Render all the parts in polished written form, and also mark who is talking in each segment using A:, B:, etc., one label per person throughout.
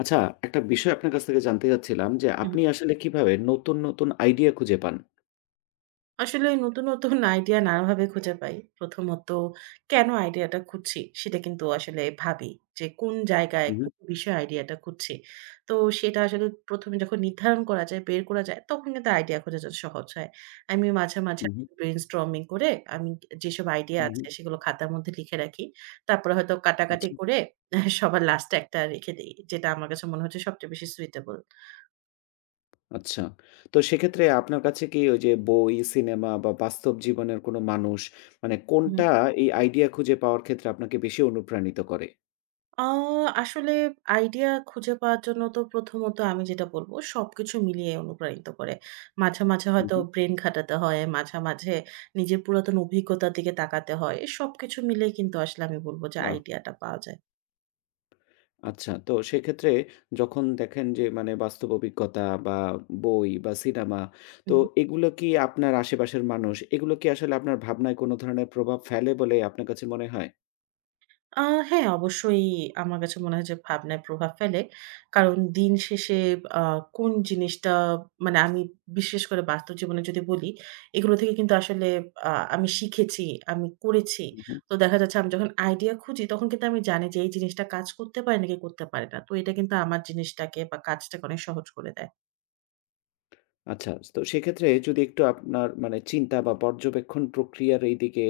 A: আচ্ছা, একটা বিষয় আপনার কাছ থেকে জানতে চাচ্ছিলাম যে,
B: হুম,
A: আপনি আসলে কিভাবে নতুন, নতুন আইডিয়া খুঁজে পান?
B: আসলে নতুন, নতুন আইডিয়া নানাভাবে খুঁজে পাই। প্রথমত কেন আইডিয়াটা খুঁজছি সেটা কিন্তু আসলে ভাবি যে কোন জায়গায়
A: হু, হু,
B: কোন বিষয়ে আইডিয়াটা খুঁজছি। তো সেটা আসলে ১ম এ যখন নির্ধারণ করা যায়, বের করা যায় তখন কিন্তু আইডিয়া খোঁজাটা সহজ হয়। আমি মাঝে, মাঝে
A: হু,
B: ব্রেইনস্টর্মিং করে আমি যেসব আইডিয়া
A: হু, হু,
B: আছে
A: হু।
B: সেগুলো খাতার মধ্যে লিখে রাখি। তারপরে হয়তো কাটাকাটি
A: আচ্ছা,
B: করে সবার লাস্টে একটা রেখে দেই, যেটা আমার কাছে মনে হচ্ছে সবচেয়ে বেশি সুইটেবল।
A: আচ্ছা। তো সেক্ষেত্রে আপনার কাছে কি ওই যে বই, সিনেমা বা বাস্তব জীবনের কোনো মানুষ মানে
B: হুম।
A: কোনটা এই আইডিয়া খুঁজে পাওয়ার ক্ষেত্রে আপনাকে বেশি অনুপ্রাণিত করে?
B: আ আসলে আইডিয়া খুঁজে পাওয়ার জন্য তো প্রথমত আমি যেটা বলব, সবকিছু মিলিয়ে অনুপ্রাণিত করে। মাঝে, মাঝে
A: হু,
B: হয়তো
A: হু,
B: ব্রেইন খাটাতে হয়, মাঝে, মাঝে নিজের পুরাতন অভিজ্ঞতার দিকে তাকাতে হয়। সবকিছু মিলিয়ে কিন্তু আসলে আমি বলব যে
A: বাহ!
B: আইডিয়াটা পাওয়া যায়।
A: আচ্ছা, তো সেক্ষেত্রে যখন দেখেন যে মানে বাস্তব অভিজ্ঞতা বা বই বা সিনেমা
B: হু।
A: তো এগুলো কি আপনার আশেপাশের মানুষ, এগুলো কি আসলে আপনার ভাবনায় কোনো ধরনের প্রভাব ফেলে বলে আপনার কাছে মনে হয়?
B: আ হ্যাঁ, অবশ্যই আমার কাছে মনে হয় যে ভাবনায় প্রভাব ফেলে। কারণ দিন শেষে আ কোন জিনিসটা মানে আমি বিশেষ করে বাস্তব জীবনে যদি বলি, এগুলো থেকে কিন্তু আসলে আমি শিখেছি, আমি করেছি।
A: উহু।
B: তো দেখা যাচ্ছে আমি যখন আইডিয়া খুঁজি তখন কিন্তু আমি জানি যে এই জিনিসটা কাজ করতে পারে নাকি করতে পারে না। তো এটা কিন্তু আমার জিনিসটাকে বা কাজটাকে অনেক সহজ করে দেয়।
A: আচ্ছা তো সেক্ষেত্রে যদি একটু আপনার মানে চিন্তা বা পর্যবেক্ষণ প্রক্রিয়ার এই দিকে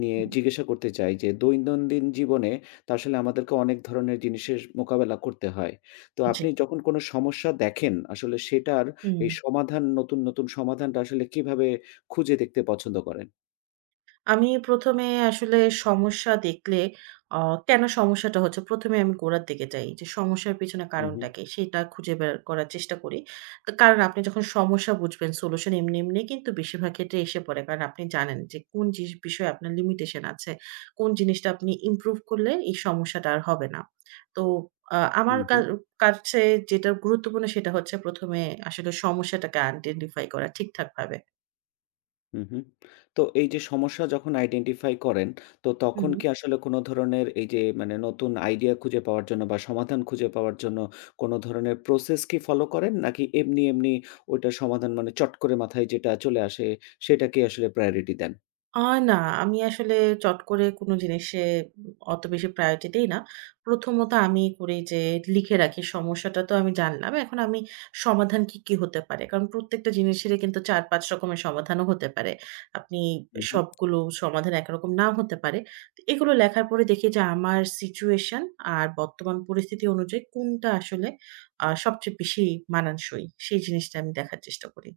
A: নিয়ে
B: হুম।
A: জিজ্ঞাসা করতে চাই যে দৈনন্দিন জীবনে তো আসলে আমাদেরকে অনেক ধরনের জিনিসের মোকাবেলা করতে হয়। তো
B: জি।
A: আপনি যখন কোনো সমস্যা দেখেন আসলে সেটার
B: হুম।
A: এই সমাধান নতুন, নতুন সমাধানটা আসলে কিভাবে খুঁজে দেখতে পছন্দ করেন?
B: আমি ১ম এ আসলে সমস্যা দেখলে অ কেন সমস্যাটা হচ্ছে ১ম এ আমি গোড়ার দিকে যাই। যে সমস্যার পেছনে
A: হু, হু।
B: কারণটা কি, সেটা খুঁজে বের করার চেষ্টা করি। তো কারণ আপনি যখন সমস্যা বুঝবেন সলিউশন এমনি, এমনি কিন্তু বেশিরভাগ ক্ষেত্রে এসে পড়ে। কারণ আপনি জানেন যে কোন জিস বিষয়ে আপনার লিমিটেশন আছে। কোন জিনিসটা আপনি ইমপ্রুভ করলে এই সমস্যাটা আর হবে না। তো আ আমার
A: হুম।
B: কা
A: হুম।
B: কাছে যেটা গুরুত্বপূর্ণ সেটা হচ্ছে ১ম এ আসলে সমস্যাটাকে আইডেন্টিফাই করা ঠিকঠাকভাবে।
A: হুম, হুম। তো এই যে সমস্যা যখন আইডেন্টিফাই করেন, তো
B: হু,
A: তখন
B: হু।
A: কি আসলে কোনো ধরনের এই যে মানে নতুন আইডিয়া খুঁজে পাওয়ার জন্য বা সমাধান খুঁজে পাওয়ার জন্য কোনো ধরনের প্রসেস কি ফলো করেন? নাকি এমনি, এমনি ওইটার সমাধান মানে চট করে মাথায় যেটা চলে আসে সেটাকেই আসলে প্রায়োরিটি দেন?
B: আ না, আমি আসলে চট করে কোনো জিনিসে অত বেশি প্রায়োরিটি দেই না। প্রথমত আমি করি যে লিখে রাখি সমস্যাটা তো আমি জানলাম। এখন আমি সমাধান কি, কি হতে পারে? কারণ প্রত্যেকটা জিনিসেরই কিন্তু ৪-৫ রকমের সমাধানও হতে পারে। আপনি সবগুলো সমাধান একরকম নাও হতে পারে। তো এগুলো লেখার পরে দেখি যে আমার সিচুয়েশন আর বর্তমান পরিস্থিতি অনুযায়ী কোনটা আসলে সবচেয়ে বেশি মানানসই, সেই জিনিসটা আমি দেখার চেষ্টা করি।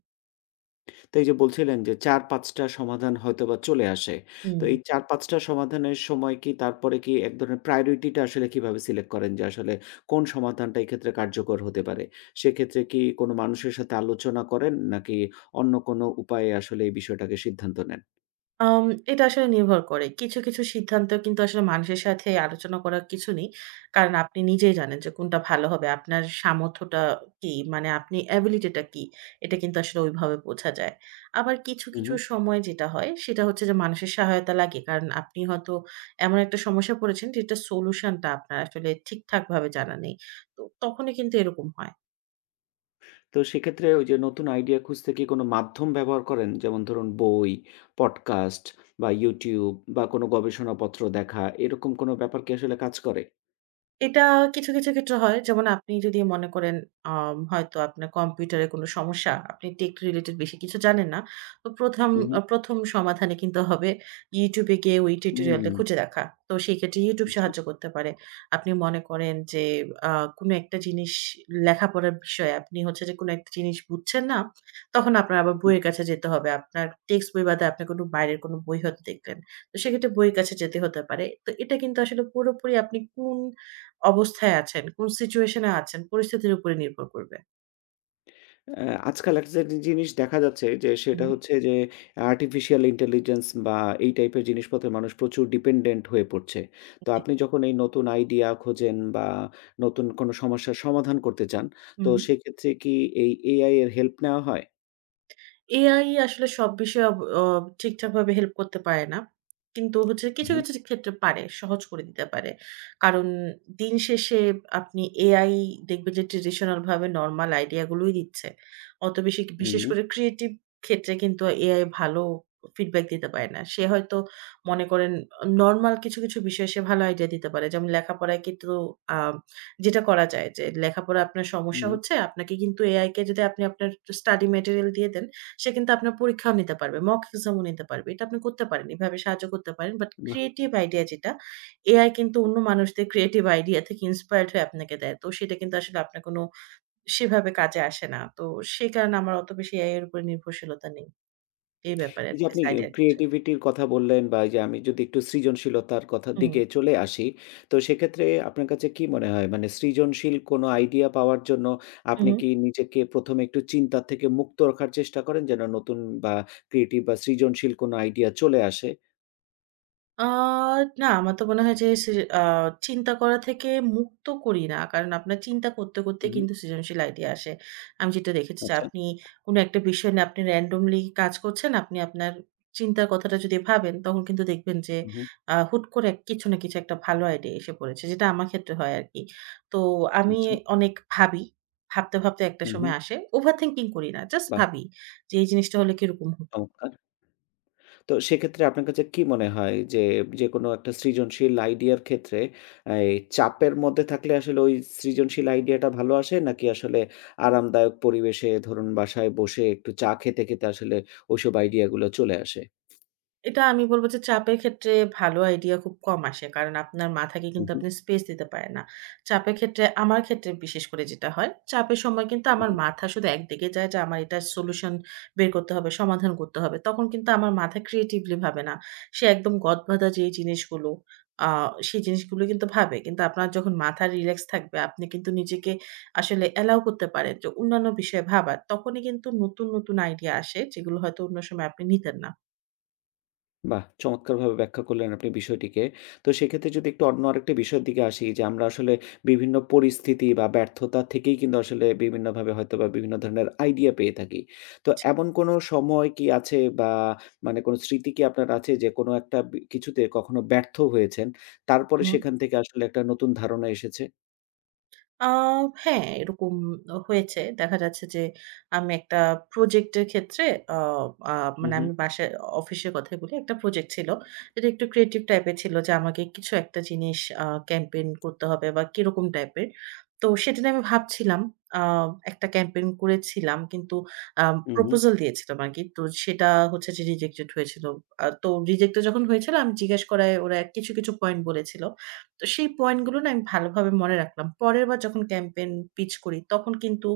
A: তো এই যে বলছিলেন যে ৪-৫ টা সমাধান হয়তোবা চলে আসে।
B: হুম।
A: তো এই ৪-৫ টা সমাধানের সময় কি তারপরে কি এক ধরনের priority টা আসলে কিভাবে সিলেক্ট করেন যে আসলে কোন সমাধানটা এক্ষেত্রে কার্যকর হতে পারে? সেক্ষেত্রে কি কোনো মানুষের সাথে আলোচনা করেন নাকি অন্য কোনো উপায়ে আসলে এই বিষয়টাকে সিদ্ধান্ত নেন?
B: আম এটা আসলে নির্ভর করে। কিছু, কিছু সিদ্ধান্ত কিন্তু আসলে মানুষের সাথে আলোচনা করার কিছু নেই। কারণ আপনি নিজেই জানেন যে কোনটা ভালো হবে। আপনার সামর্থ্যটা কি? মানে আপনি এবিলিটি টা কি? এটা কিন্তু আসলে ওইভাবে বোঝা যায়। আবার কিছু,
A: হু,
B: কিছু
A: হু।
B: সময় যেটা হয় সেটা হচ্ছে যে মানুষের সহায়তা লাগে। কারণ আপনি হয়তো এমন একটা সমস্যায় পড়েছেন যেটার সলিউশন টা আপনার আসলে ঠিকঠাকভাবে জানা নেই। তো তখনই কিন্তু এরকম হয়।
A: তো সেক্ষেত্রে ওই যে নতুন আইডিয়া খুঁজতে কি কোনো মাধ্যম ব্যবহার করেন? যেমন ধরুন বই, পডকাস্ট বা YouTube বা কোনো গবেষণাপত্র দেখা এরকম কোনো ব্যাপার কি আসলে কাজ করে?
B: এটা কিছু, কিছু ক্ষেত্রে হয়। যেমন আপনি যদি মনে করেন হয়তো আপনার কম্পিউটারে কোনো সমস্যা, আপনি টেক রিলেটেড বেশি কিছু জানেন না। তো ১ম
A: হু, হু।
B: আ ১ম সমাধানে কিন্তু হবে YouTube এ গিয়ে ওই
A: হুম,
B: টিউটোরিয়ালটা খুঁজে দেখা। তো সেক্ষেত্রে YouTube
A: আচ্ছা।
B: সাহায্য করতে পারে। আপনি মনে করেন যে আ কোনো একটা জিনিস লেখাপড়ার বিষয়ে আপনি হচ্ছে যে কোনো একটা জিনিস বুঝছেন না, তখন আপনার আবার বইয়ের কাছে যেতে হবে। আপনার টেক্সট বই বাদে আপনি কোনো বাইরের কোনো বই হয়তো দেখলেন। তো সেক্ষেত্রে বইয়ের কাছে যেতে হতে পারে। তো এটা কিন্তু আসলে পুরোপুরি আপনি কোন অবস্থায় আছেন, কোন সিচুয়েশন এ আছেন পরিস্থিতির উপরে নির্ভর করবে।
A: অ্যা আজকাল একটা যে জিনিস দেখা যাচ্ছে যে
B: হুম,
A: সেটা হচ্ছে যে আর্টিফিশিয়াল ইন্টেলিজেন্স বা এই টাইপের জিনিসপত্রে মানুষ প্রচুর ডিপেন্ডেন্ট হয়ে পড়ছে। তো
B: জি।
A: আপনি যখন এই নতুন আইডিয়া খোঁজেন বা নতুন কোনো সমস্যার সমাধান করতে চান, তো
B: হুম।
A: সেক্ষেত্রে কি এই এআই এর হেল্প নেওয়া হয়?
B: AI আসলে সব বিষয়ে অব অ ঠিকঠাকভাবে হেল্প করতে পারে না। কিন্তু হচ্ছে কিছু,
A: হু,
B: কিছু ক্ষেত্রে পারে, সহজ করে দিতে পারে। কারণ দিন শেষে আপনি AI দেখবেন যে ট্রেডিশনাল ভাবে নরমাল আইডিয়া গুলোই দিচ্ছে। অত বেশি
A: হু,
B: বিশেষ
A: হু,
B: করে ক্রিয়েটিভ ক্ষেত্রে কিন্তু AI ভালো ফিডব্যাক দিতে পারে না। সে হয়তো মনে করেন নরমাল কিছু, কিছু বিষয়ে সে ভালো আইডিয়া দিতে পারে। যেমন লেখাপড়ায় কিন্তু আ যেটা করা যায় যে লেখাপড়ায় আপনার সমস্যা
A: হু,
B: হচ্ছে, আপনাকে কিন্তু AI কে যদি আপনি আপনার স্টাডি মেটেরিয়াল দিয়ে দেন সে কিন্তু আপনার পরীক্ষাও নিতে পারবে, মক এক্সামও নিতে পারবে। এটা আপনি করতে পারেন। এভাবে সাহায্য করতে পারেন। বাট
A: বাহ!
B: ক্রিয়েটিভ আইডিয়া যেটা, এআই কিন্তু অন্য মানুষদের ক্রিয়েটিভ আইডিয়া থেকে ইন্সপায়ার্ড হয়ে আপনাকে দেয়। তো সেটা কিন্তু আসলে আপনার কোনো সেভাবে কাজে আসে না। তো সেই কারণে আমার অত বেশি এআই এর উপরে নির্ভরশীলতা নেই। এই ব্যাপারে
A: এই যে আপনি
B: অ্যাটলিস্ট
A: এ
B: আইডিয়ার ক্ষেত্রে।
A: ক্রিয়েটিভিটির কথা বললেন বা এই যে আমি যদি একটু সৃজনশীলতার কথার
B: হুম,
A: দিকে চলে আসি, তো সেক্ষেত্রে আপনার কাছে কি মনে হয়? মানে সৃজনশীল কোনো আইডিয়া পাওয়ার জন্য
B: হু,
A: আপনি
B: হু।
A: কি নিজেকে ১ম এ একটু চিন্তা থেকে মুক্ত রাখার চেষ্টা করেন যেন নতুন বা ক্রিয়েটিভ বা সৃজনশীল কোনো আইডিয়া চলে আসে?
B: আ না, আমার তো মনে হয় যে সৃ আ চিন্তা করা থেকে মুক্ত করি না। কারণ আপনার চিন্তা করতে, করতে
A: হু, হু।
B: কিন্তু সৃজনশীল আইডিয়া আসে। আমি যেটা দেখেছি যে
A: আচ্ছা।
B: আপনি কোন একটা বিষয় নিয়ে আপনি randomly কাজ করছেন। আপনি আপনার চিন্তার কথাটা যদি ভাবেন, তখন কিন্তু দেখবেন যে
A: হু, হু।
B: হুট করে কিছু না কিছু একটা ভালো আইডিয়া এসে পড়েছে। যেটা আমার ক্ষেত্রে হয় আরকি। তো আমি
A: আচ্ছা।
B: অনেক ভাবি। ভাবতে, ভাবতে একটা
A: হু, হু।
B: সময় আসে। ওভার থিংকিং করি না। জাস্ট
A: বাহ!
B: ভাবি যে এই জিনিসটা হলে কিরকম হতো?
A: চমৎকার। তো সেক্ষেত্রে আপনার কাছে কি মনে হয় যে, যেকোনো একটা সৃজনশীল আইডিয়ার ক্ষেত্রে এই চাপের মধ্যে থাকলে আসলে ওই সৃজনশীল আইডিয়াটা ভালো আসে? নাকি আসলে আরামদায়ক পরিবেশে ধরুন বাসায় বসে একটু চা খেতে, খেতে আসলে ওইসব আইডিয়াগুলো চলে আসে?
B: এটা আমি বলব যে চাপের ক্ষেত্রে ভালো আইডিয়া খুব কম আসে। কারণ আপনার মাথাকে
A: হু,
B: কিন্তু
A: হু,
B: আপনি স্পেস দিতে পারেন না। চাপের ক্ষেত্রে আমার ক্ষেত্রে বিশেষ করে যেটা হয়, চাপের সময় কিন্তু
A: হু।
B: আমার মাথা শুধু একদিকে যায় যে আমার এটার সলিউশন বের করতে হবে, সমাধান করতে হবে। তখন কিন্তু আমার মাথা ক্রিয়েটিভলি ভাবে না। সে একদম গদবাঁধা যে জিনিসগুলো, আ সেই জিনিসগুলো কিন্তু ভাবে। কিন্তু আপনার যখন মাথা রিল্যাক্স থাকবে, আপনি কিন্তু নিজেকে আসলে অ্যালাও করতে পারেন যে অন্যান্য বিষয়ে ভাবার। তখনই কিন্তু নতুন, নতুন আইডিয়া আসে যেগুলো হয়তো অন্য সময় আপনি নিতেন না।
A: বাহ! চমৎকারভাবে ব্যাখ্যা করলেন আপনি বিষয়টিকে। তো সেক্ষেত্রে যদি একটু অন্য আরেকটা বিষয়ের দিকে আসি যে আমরা আসলে বিভিন্ন পরিস্থিতি বা ব্যর্থতা থেকেই কিন্তু আসলে বিভিন্নভাবে হয়তোবা বিভিন্ন ধরনের আইডিয়া পেয়ে থাকি। তো এমন কোনো সময় কি আছে বা মানে কোনো স্মৃতি কি আপনার আছে যে কোনো একটা কিছুতে কখনো ব্যর্থ হয়েছেন, তারপরে
B: জি।
A: সেখান থেকে আসলে একটা নতুন ধারণা এসেছে?
B: আ হ্যাঁ, এরকম হয়েছে। দেখা যাচ্ছে যে আমি একটা প্রজেক্টের ক্ষেত্রে আ আ মানে
A: উহু,
B: আমি বাসায় অফিসের কথাই বলি। একটা প্রজেক্ট ছিল। এটা একটু ক্রিয়েটিভ টাইপের ছিল যে আমাকে কিছু একটা জিনিস ক্যাম্পেইন করতে হবে বা কিরকম টাইপের। তো সেটা নিয়ে আমি ভাবছিলাম। আ একটা ক্যাম্পেইন করেছিলাম কিন্তু আ
A: উহু।
B: প্রপোজাল দিয়েছিলাম আরকি। তো সেটা হচ্ছে যে রিজেক্টেড হয়েছিল। তো রিজেক্টেড যখন হয়েছিল আমি জিজ্ঞেস করায় ওরা কিছু, কিছু পয়েন্ট বলেছিল। তো সেই পয়েন্টগুলো না আমি ভালোভাবে মনে রাখলাম। পরেরবার যখন ক্যাম্পেইন পিচ করি, তখন কিন্তু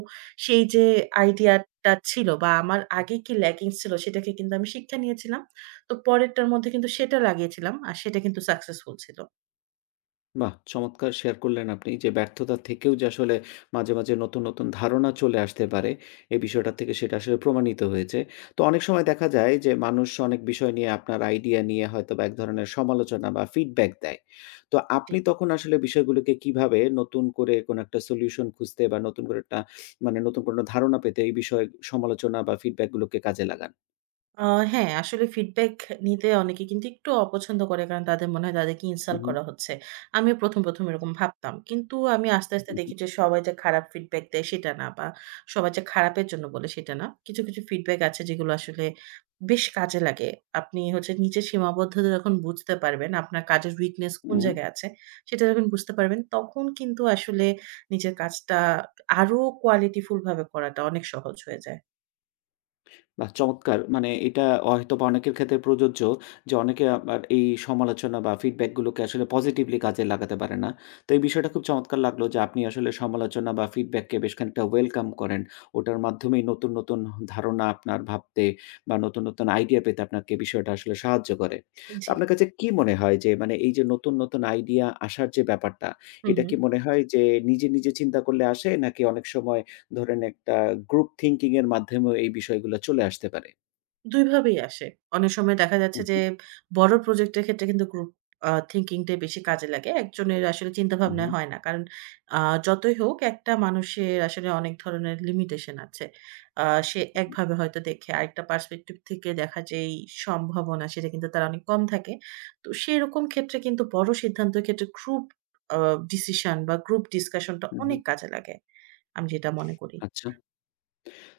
B: সেই যে আইডিয়াটা ছিল বা আমার আগে কি ল্যাকিংস ছিল, সেটাকে কিন্তু আমি শিক্ষা নিয়েছিলাম। তো পরেরটার মধ্যে কিন্তু সেটা লাগিয়েছিলাম। আর সেটা কিন্তু সাকসেসফুল ছিল।
A: বাহ! চমৎকার শেয়ার করলেন আপনি যে ব্যর্থতা থেকেও যে আসলে মাঝে, মাঝে নতুন, নতুন ধারণা চলে আসতে পারে। এই বিষয়টা থেকে সেটা আসলে প্রমাণিত হয়েছে। তো অনেক সময় দেখা যায় যে মানুষ অনেক বিষয় নিয়ে আপনার আইডিয়া নিয়ে হয়তোবা এক ধরনের সমালোচনা বা ফিডব্যাক দেয়। তো
B: জি।
A: আপনি তখন আসলে বিষয়গুলোকে কিভাবে নতুন করে কোনো একটা সলিউশন খুঁজতে বা নতুন করে একটা মানে নতুন কোনো ধারণা পেতে এই বিষয়ে সমালোচনা বা ফিডব্যাক গুলোকে কাজে লাগান?
B: আ হ্যাঁ, আসলে ফিডব্যাক নিতে অনেকে কিন্তু একটু অপছন্দ করে। কারণ তাদের মনে হয় তাদেরকে ইনসাল্ট
A: উহু,
B: করা হচ্ছে। আমিও ১ম, ১ম এরকম ভাবতাম। কিন্তু আমি আস্তে, আস্তে
A: উহু,
B: দেখি যে সবাই যে খারাপ ফিডব্যাক দেয় সেটা না বা সবাই যে খারাপের জন্য বলে সেটা না। কিছু, কিছু ফিডব্যাক আছে যেগুলো আসলে বেশ কাজে লাগে। আপনি হচ্ছে নিজের সীমাবদ্ধতা যখন বুঝতে পারবেন, আপনার কাজের উইকনেস কোন
A: উহু।
B: জায়গায় আছে সেটা যখন বুঝতে পারবেন, তখন কিন্তু আসলে নিজের কাজটা আরো কোয়ালিটিফুল ভাবে করাটা অনেক সহজ হয়ে যায়।
A: বাহ! চমৎকার। মানে এটা হয়তোবা অনেকের ক্ষেত্রে প্রযোজ্য যে অনেকে আবার এই সমালোচনা বা ফিডব্যাক গুলোকে আসলে পজিটিভলি কাজে লাগাতে পারে না। তো এই বিষয়টা খুব চমৎকার লাগলো যে আপনি আসলে সমালোচনা বা ফিডব্যাককে বেশ খানিকটা ওয়েলকাম করেন। ওটার মাধ্যমেই নতুন, নতুন ধারণা আপনার ভাবতে বা নতুন, নতুন আইডিয়া পেতে আপনাকে বিষয়টা আসলে সাহায্য করে। তো
B: জি।
A: আপনার কাছে কি মনে হয় যে মানে এই যে নতুন, নতুন আইডিয়া আসার যে ব্যাপারটা,
B: হু,
A: এটা
B: হু।
A: কি মনে হয় যে নিজে, নিজে চিন্তা করলে আসে নাকি অনেক সময় ধরেন একটা গ্রুপ থিংকিং এর মাধ্যমেও এই বিষয়গুলা চলে আসতে পারে।
B: ২ ভাবেই আসে। অনেক সময় দেখা যাচ্ছে যে
A: উহু,
B: বড় প্রজেক্টের ক্ষেত্রে কিন্তু গ্রুপ থিংকিং টাই বেশি কাজে লাগে। একজনের আসলে চিন্তাভাবনা
A: উহু,
B: হয় না। কারণ আ যতই হোক একটা মানুষের আসলে অনেক ধরনের লিমিটেশন আছে। সে একভাবে হয়তো দেখে আরেকটা পার্সপেক্টিভ থেকে দেখা যেই সম্ভাবনা সেটা কিন্তু তার অনেক কম থাকে। তো সেরকম ক্ষেত্রে কিন্তু বড় সিদ্ধান্তের ক্ষেত্রে গ্রুপ আ ডিসিশন বা গ্রুপ ডিসকাশন টা অনেক
A: উহু,
B: কাজে লাগে। আমি যেটা মনে করি।
A: আচ্ছা।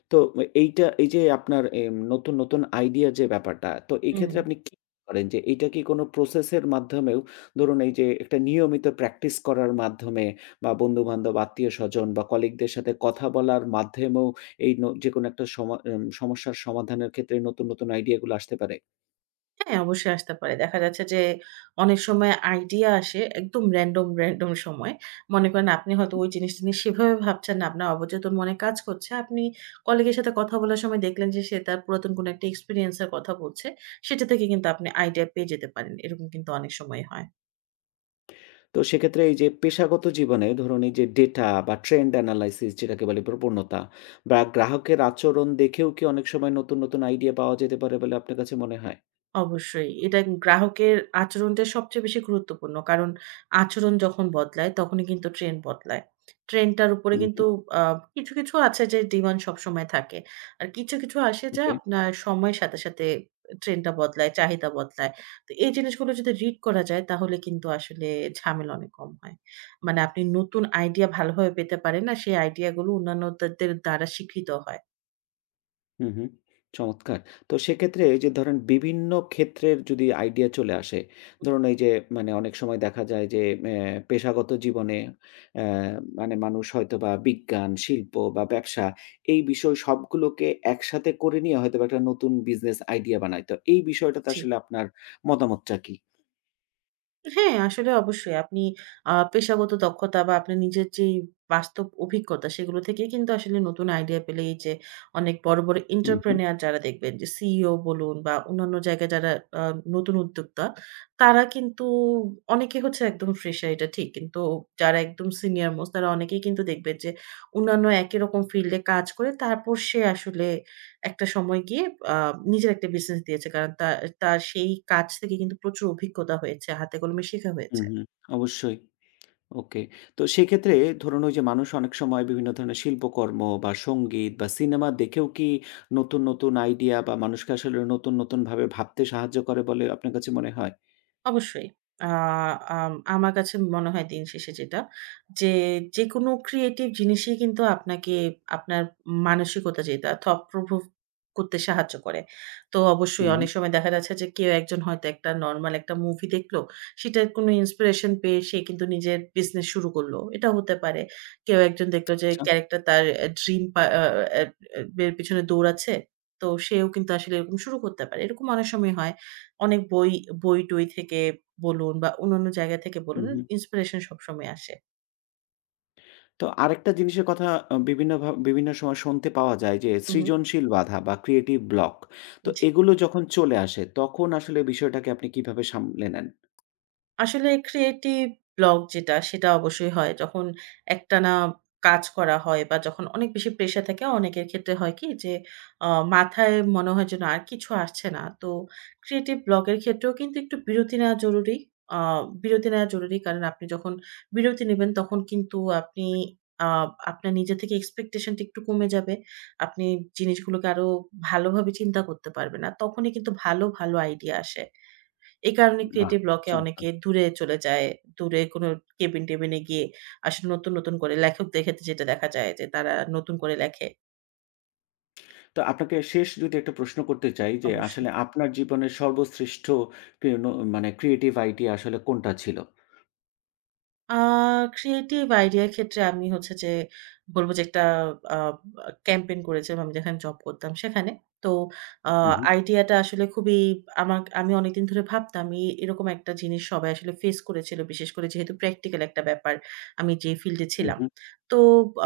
A: তো এইটা এই যে আপনার নতুন, নতুন আইডিয়া যে ব্যাপারটা, তো এই
B: হুম।
A: ক্ষেত্রে আপনি কি করেন যে এইটা কি কোনো প্রসেস এর মাধ্যমেও ধরুন এই যে একটা নিয়মিত প্র্যাকটিস করার মাধ্যমে বা বন্ধু-বান্ধব, আত্মীয়স্বজন বা কলিগদের সাথে কথা বলার মাধ্যমেও এই যেকোনো একটা সমা এম সমস্যার সমাধানের ক্ষেত্রে নতুন, নতুন আইডিয়া গুলো আসতে পারে?
B: হ্যাঁ, অবশ্যই আসতে পারে। দেখা যাচ্ছে যে অনেক সময় আইডিয়া আসে একদম র‍্যান্ডম, র‍্যান্ডম সময়। মনে করেন আপনি হয়তো ওই জিনিসটা নিয়ে সেভাবে ভাবছেন না। আপনার অবচেতন মনে কাজ করছে। আপনি কলিগের সাথে কথা বলার সময় দেখলেন যে সে তার পুরাতন কোনো একটা এক্সপেরিয়েন্স এর কথা বলছে। সেটা থেকে কিন্তু আপনি আইডিয়া পেয়ে যেতে পারেন। এরকম কিন্তু অনেক সময় হয়।
A: তো সেক্ষেত্রে এই যে পেশাগত জীবনে ধরুন এই যে ডেটা বা ট্রেন্ড অ্যানালাইসিস যেটাকে বলে প্রবণতা বা গ্রাহকের আচরণ দেখেও কি অনেক সময় নতুন, নতুন আইডিয়া পাওয়া যেতে পারে বলে আপনার কাছে মনে হয়?
B: অবশ্যই। এটা গ্রাহকের আচরণটা সবচেয়ে বেশি গুরুত্বপূর্ণ। কারণ আচরণ যখন বদলায় তখনই কিন্তু ট্রেন্ড বদলায়। ট্রেন্ডটার উপরে
A: হুম,
B: কিন্তু
A: হুম।
B: আ কিছু, কিছু আছে যে ডিমান্ড সবসময় থাকে। আর কিছু, কিছু আসে যা
A: ওকে।
B: আপনার সময়ের সাথে, সাথে ট্রেন্ডটা বদলায়, চাহিদা বদলায়। তো এই জিনিসগুলো যদি রিড করা যায় তাহলে কিন্তু আসলে ঝামেলা অনেক কম হয়। মানে আপনি নতুন আইডিয়া ভালোভাবে পেতে পারেন আর সেই আইডিয়া গুলো অন্যান্যদের দ্বারা স্বীকৃত হয়।
A: হুম, হুম। চমৎকার! তো সেক্ষেত্রে এই যে ধরেন বিভিন্ন ক্ষেত্রের যদি আইডিয়া চলে আসে, ধরুন এই যে মানে অনেক সময় দেখা যায় যে এ পেশাগত জীবনে অ্যা মানে মানুষ হয়তোবা বিজ্ঞান, শিল্প বা ব্যবসা এই বিষয় সবগুলোকে একসাথে করে নিয়ে হয়তোবা একটা নতুন বিজনেস আইডিয়া বানায়। তো এই বিষয়টাতে
B: জি।
A: আসলে আপনার মতামতটা কি?
B: হ্যাঁ, আসলে অবশ্যই। আপনি পেশাগত দক্ষতা বা আপনার নিজের যেই বাস্তব অভিজ্ঞতা সেগুলো থেকেই কিন্তু আসলে নতুন আইডিয়া পেলে এই যে অনেক বড়, বড়
A: হুম, হুম।
B: এন্টারপ্রেনিউর যারা দেখবেন যে সিইও বলুন বা অন্যান্য জায়গায় যারা আ নতুন উদ্যোক্তা তারা কিন্তু অনেকে হচ্ছে একদম ফ্রেশার এটা ঠিক। কিন্তু যারা একদম সিনিয়র মোস্ট তারা অনেকেই কিন্তু দেখবেন যে অন্যান্য একই রকম ফিল্ড এ কাজ করে তারপর সে আসলে একটা সময় গিয়ে আ নিজের একটা বিজনেস দিয়েছে। কারণ তা তার সেই কাজ থেকে কিন্তু প্রচুর অভিজ্ঞতা হয়েছে। হাতে কলমে শেখা
A: হুম,
B: হয়েছে।
A: হুম। অবশ্যই। ওকে। তো সেক্ষেত্রে ধরুন ওই যে মানুষ অনেক সময় বিভিন্ন ধরনের শিল্পকর্ম বা সঙ্গীত বা সিনেমা দেখেও কি নতুন, নতুন আইডিয়া বা মানুষকে আসলে নতুন, নতুন ভাবে ভাবতে সাহায্য করে বলে আপনার কাছে মনে হয়?
B: অবশ্যই। আ আম আমার কাছে মনে হয় দিন শেষে যেটা, যে যেকোনো ক্রিয়েটিভ জিনিসই কিন্তু আপনাকে আপনার মানসিকতা যেটা thought provoke করতে সাহায্য করে। তো অবশ্যই
A: হুম,
B: অনেক সময় দেখা যাচ্ছে যে কেউ একজন হয়তো একটা নরমাল একটা মুভি দেখলো, সেটার কোনো ইন্সপিরেশন পেয়ে সে কিন্তু নিজের বিজনেস শুরু করলো। এটা হতে পারে। কেউ একজন দেখলো যে
A: আচ্ছা।
B: ক্যারেক্টার তার আ ড্রিম পা আ আ আ এর পেছনে দৌড়াচ্ছে। তো সেও কিন্তু আসলে এরকম শুরু করতে পারে। এরকম অনেক সময় হয়। অনেক বই বই-টই থেকে বলুন বা অন্যান্য জায়গা থেকে
A: হুম,
B: বলুন,
A: হুম।
B: ইন্সপিরেশন সবসময় আসে।
A: তো আরেকটা জিনিসের কথা আ বিভিন্ন ভা বিভিন্ন সময় শুনতে পাওয়া যায় যে
B: হু, হু।
A: সৃজনশীল বাধা বা ক্রিয়েটিভ ব্লক। তো এগুলো যখন চলে আসে তখন আসলে বিষয়টাকে আপনি কিভাবে সামলে নেন?
B: আসলে ক্রিয়েটিভ ব্লক যেটা, সেটা অবশ্যই হয়। যখন একটানা কাজ করা হয় বা যখন অনেক বেশি প্রেশার থাকে, অনেকের ক্ষেত্রে হয় কি যে, আ মাথায় মনে হয় যেন আর কিছু আসছে না। তো ক্রিয়েটিভ ব্লক এর ক্ষেত্রেও কিন্তু একটু বিরতি নেওয়া জরুরি। আ বিরতি নেওয়া জরুরি। কারণ আপনি যখন বিরতি নিবেন, তখন কিন্তু আপনি আ আপনার নিজে থেকে এক্সপেকটেশন টা একটু কমে যাবে। আপনি জিনিসগুলোকে আরো ভালোভাবে চিন্তা করতে পারবেন। আর তখনই কিন্তু ভালো, ভালো আইডিয়া আসে। এই কারণে
A: বাহ!
B: ক্রিয়েটিভ ব্লক এ
A: চমৎকার।
B: অনেকে দূরে চলে যায়। দূরে কোনো কেবিন-টেবিন এ গিয়ে আসলে নতুন, নতুন করে লেখকদের ক্ষেত্রে যেটা দেখা যায় যে তারা নতুন করে লেখে।
A: তো আপনাকে শেষ যদি একটা প্রশ্ন করতে চাই যে
B: অবশ্যই।
A: আসলে আপনার জীবনের সর্বশ্রেষ্ঠ ক্রি ন মানে ক্রিয়েটিভ আইডিয়া আসলে কোনটা ছিল?
B: আ ক্রিয়েটিভ আইডিয়ার ক্ষেত্রে আমি হচ্ছে যে বলব যে একটা আ আ ক্যাম্পেইন করেছিলাম আমি যেখানে জব করতাম সেখানে। তো আ
A: হু, হু,
B: আইডিয়াটা আসলে খুবই আমার আমি অনেকদিন ধরে ভাবতাম এরকম একটা জিনিস সবাই আসলে ফেস করেছিল। বিশেষ করে যেহেতু প্র্যাকটিক্যাল একটা ব্যাপার আমি যে ফিল্ডে
A: হু,
B: ছিলাম।
A: হু,
B: তো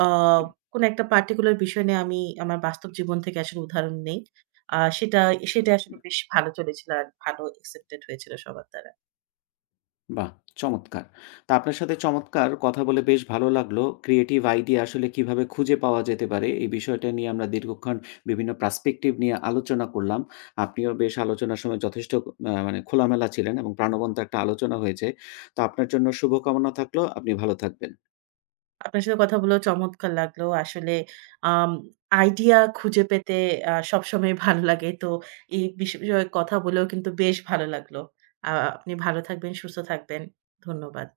B: আ
A: হু।
B: কোন একটা পার্টিকুলার বিষয় নিয়ে আমি আমার বাস্তব জীবন থেকে আসলে উদাহরণ নেই। আ সেটা সেটা আসলে বেশ ভালো চলেছিল আর ভালো অ্যাকসেপ্টেড হয়েছিল সবার দ্বারা।
A: বাহ! চমৎকার। তো আপনার সাথে চমৎকার কথা বলে বেশ ভালো লাগলো। ক্রিয়েটিভ আইডিয়া আসলে কিভাবে খুঁজে পাওয়া যেতে পারে এই বিষয়টা নিয়ে আমরা দীর্ঘক্ষণ বিভিন্ন পার্সপেক্টিভ নিয়ে আলোচনা করলাম। আপনিও বেশ আলোচনার সময় যথেষ্ট মানে খোলামেলা ছিলেন এবং প্রাণবন্ত একটা আলোচনা হয়েছে। তো আপনার জন্য শুভকামনা থাকলো। আপনি ভালো থাকবেন।
B: আপনার সাথে কথা বলেও চমৎকার লাগলো। আসলে আম আইডিয়া খুঁজে পেতে সবসময় ভালো লাগে। তো এই বিষয়ে কথা বলেও কিন্তু বেশ ভালো লাগলো। আ আপনি ভালো থাকবেন, সুস্থ থাকবেন। ধন্যবাদ।